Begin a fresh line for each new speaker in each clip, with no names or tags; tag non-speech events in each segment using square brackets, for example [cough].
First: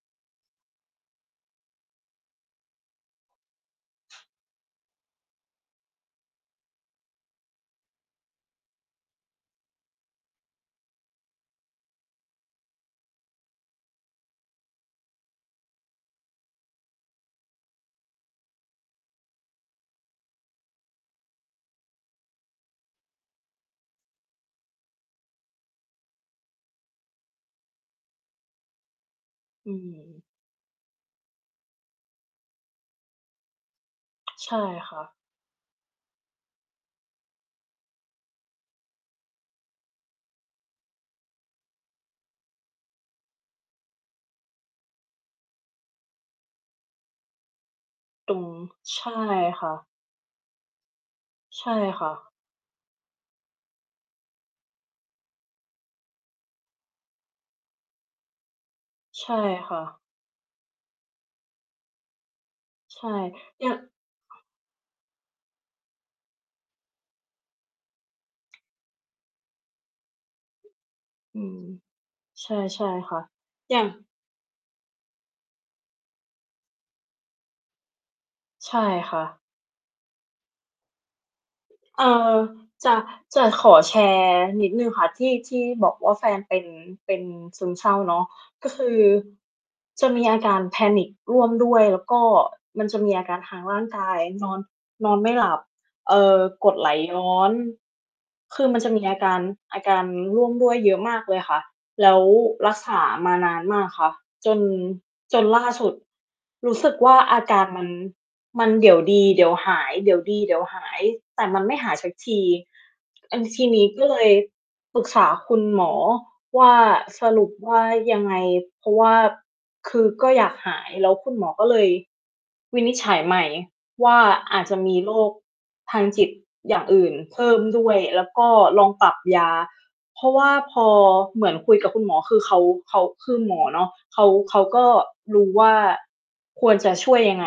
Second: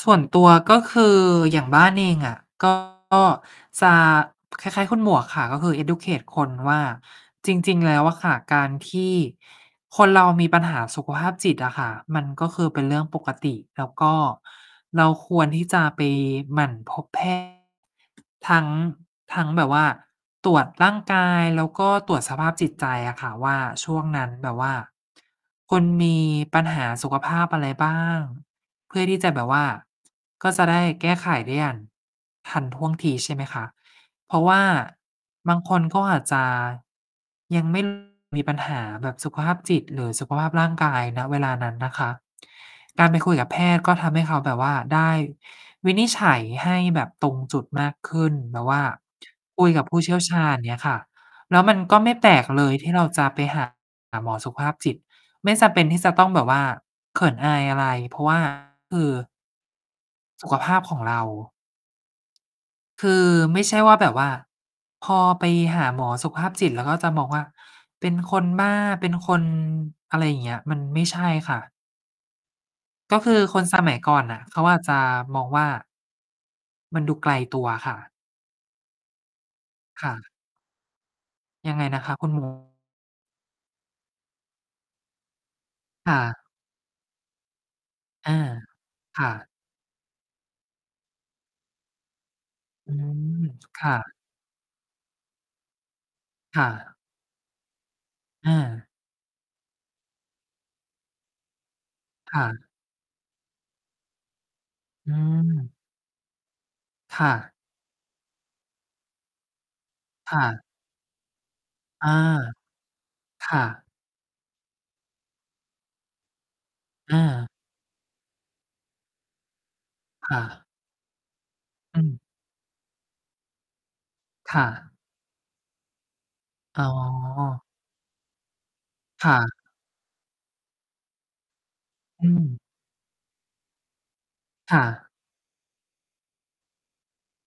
ส่วนตัว ก็คืออย่างบ้านเองอะ ก็ จะคล้าย ๆ คุณหมวกค่ะ ก็คือ educate คน ว่าจริง ๆ แล้วอะค่ะ การที่คนเรามีปัญหาสุขภาพจิตอะค่ะ มันก็คือเป็นเรื่องปกติ แล้วก็เราควรที่จะไปหมั่นพบ แพทย์ ทั้ง ทั้งแบบว่าตรวจร่างกาย แล้วก็ตรวจสภาพจิตใจอะค่ะ ว่าช่วงนั้นแบบว่า คุณมีปัญหาสุขภาพอะไรบ้าง เพื่อที่จะแบบว่า
อืม
ก็จะได้แก้ไขได้อย่างทันท่วงที ใช่ไหมคะ เพราะ
ใ
ว
ช่
่า
ค่ะ
บางคนก็อาจจะยัง ไม่ มีปัญหาแบบสุขภาพจิต หรือสุขภาพร่างกาย ณ เวลานั้นนะคะ การไปคุยกับแพทย์ ก็ทำให้เขาแบบว่าได้วินิจฉัยให้แบบตรงจุดมากขึ้
ต
น
ุม
แบบว่า
ใช่
ค
ค
ุ
่
ยก
ะ
ับผู้เชี่ยวชาญเนี่ยค่ะ แล้
ใ
ว
ช
ม
่
ันก็
ค
ไม
่
่แป
ะ
ลกเลยที่เราจะไป หา หมอสุภาพจิต ไม่จำเป็นที่จะต้องแบบว่าเขินอายอะไร เพราะ ว่า คือ
ใช่ค่ะ
สุขภาพของเรา
ใ
ค
ช
ื
่
อไม่
อย
ใ
่
ช
า
่
ง
ว่าแบบว่าพอไปหาหมอสุขภาพจิต แล้วก็จะมองว่าเป็นคนบ้าเป็นคน อะไรอย่างเงี้ย มันไม่ใช่
อื
ค่
ม
ะ
ใช่ ๆ ค
ก
่
็
ะ
คือคน
อย
ส
่าง
มัย ก่อนน่ะเขาอาจจะมองว่า มันดูไกลตัวค่ะ
ใช่ค่ะ
ค่ะ ยังไงนะ
เอ
ค
่
ะคุณ
อ
มัว?
จะ จะขอแชร์นิดหนึ่งค่ะ ที่ ที่บอกว
ค
่า
่
แฟน
ะ
เป็น เป็นซึมเศร้าเนาะ
อา
ก็คือ
ค่ะ
จะมีอาการ panic ร่วมด้วย แล้วก็มัน
อื
จะมีอาการ
ม
ทางร
ค
่าง
่
ก
ะ
ายนอน นอนไม่หลับ เอ่อ
ค่
กดไหล
ะ
ย้อน
อ
คือมัน
า
จะมีอาการ อาการร่วมด้วยเยอะมากเลยค่ะ แล้ว
ค่ะ
รักษามานานมากค่ะ จน
อื
จนล่า
ม
สุดรู้สึกว่า
ค่
อา
ะ
การมัน มันเดี๋ยวดีเดี๋ยวหาย เดี๋ยว
ค
ดี
่
เดี๋
ะ
ยวหาย แต่มันไม่หาย
อ
สั
า
กที อัน
ค
ท
่
ีนี
ะ
้ก็เลยปรึกษาคุณหมอว่า
อ
"สรุ
า
ปว่ายังไง" เพราะว่า คือก็
ค่
อยาก
ะ
หายแล้วคุณหมอก็เลย
อืม
วินิจฉัยใหม่ว่า
ค
อา
่
จจะม
ะ
ีโรคทางจิตอย่
อ๋
างอื่นเพิ่
อ
มด้วย แล้วก็ลองปรับ
ค่
ยา
ะ
เพราะว่าพอเหมือนคุยกับคุณหมอ
อื
คือเขา
ม
เขา คือหมอเนาะ เขา เขา
ค
ก
่
็
ะ
รู้ว่าควรจะช่วยยังไง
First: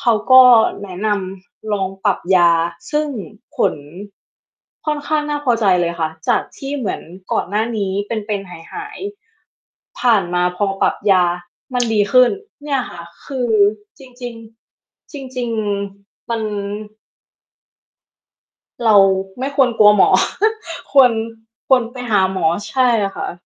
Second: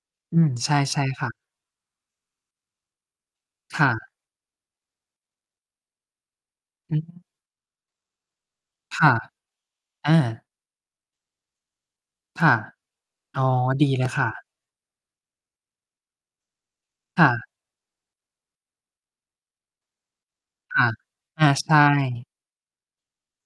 เขาก
อื
็
ม ใช
แนะ
่
น
ๆ ค่ะ
ำลองปรับยาซึ่งผล
ค่ะ
ค่อนข้างน่าพอใจเลยค่ะ จากที่เหม
อ
ื
ื
อน
ม
ก่อนหน้านี้เป็น ๆ หา
ค
ย
่ะ
ๆ ผ
อ
่านม
า
าพอปรับยามัน ดีขึ้น
ค่ะ
เนี่ยค่ะ ค
อ
ื
๋อ
อ
ดีเ
จ
ลยค่
ริง
ะ
ๆ จริง ๆ มัน
ค่ะ
เราไม่ควรกลัวหมอ
ค่ะ
[laughs] ควร
อา ใ
ค
ช
วรไปหา
่
หมอ ใช่ค่ะ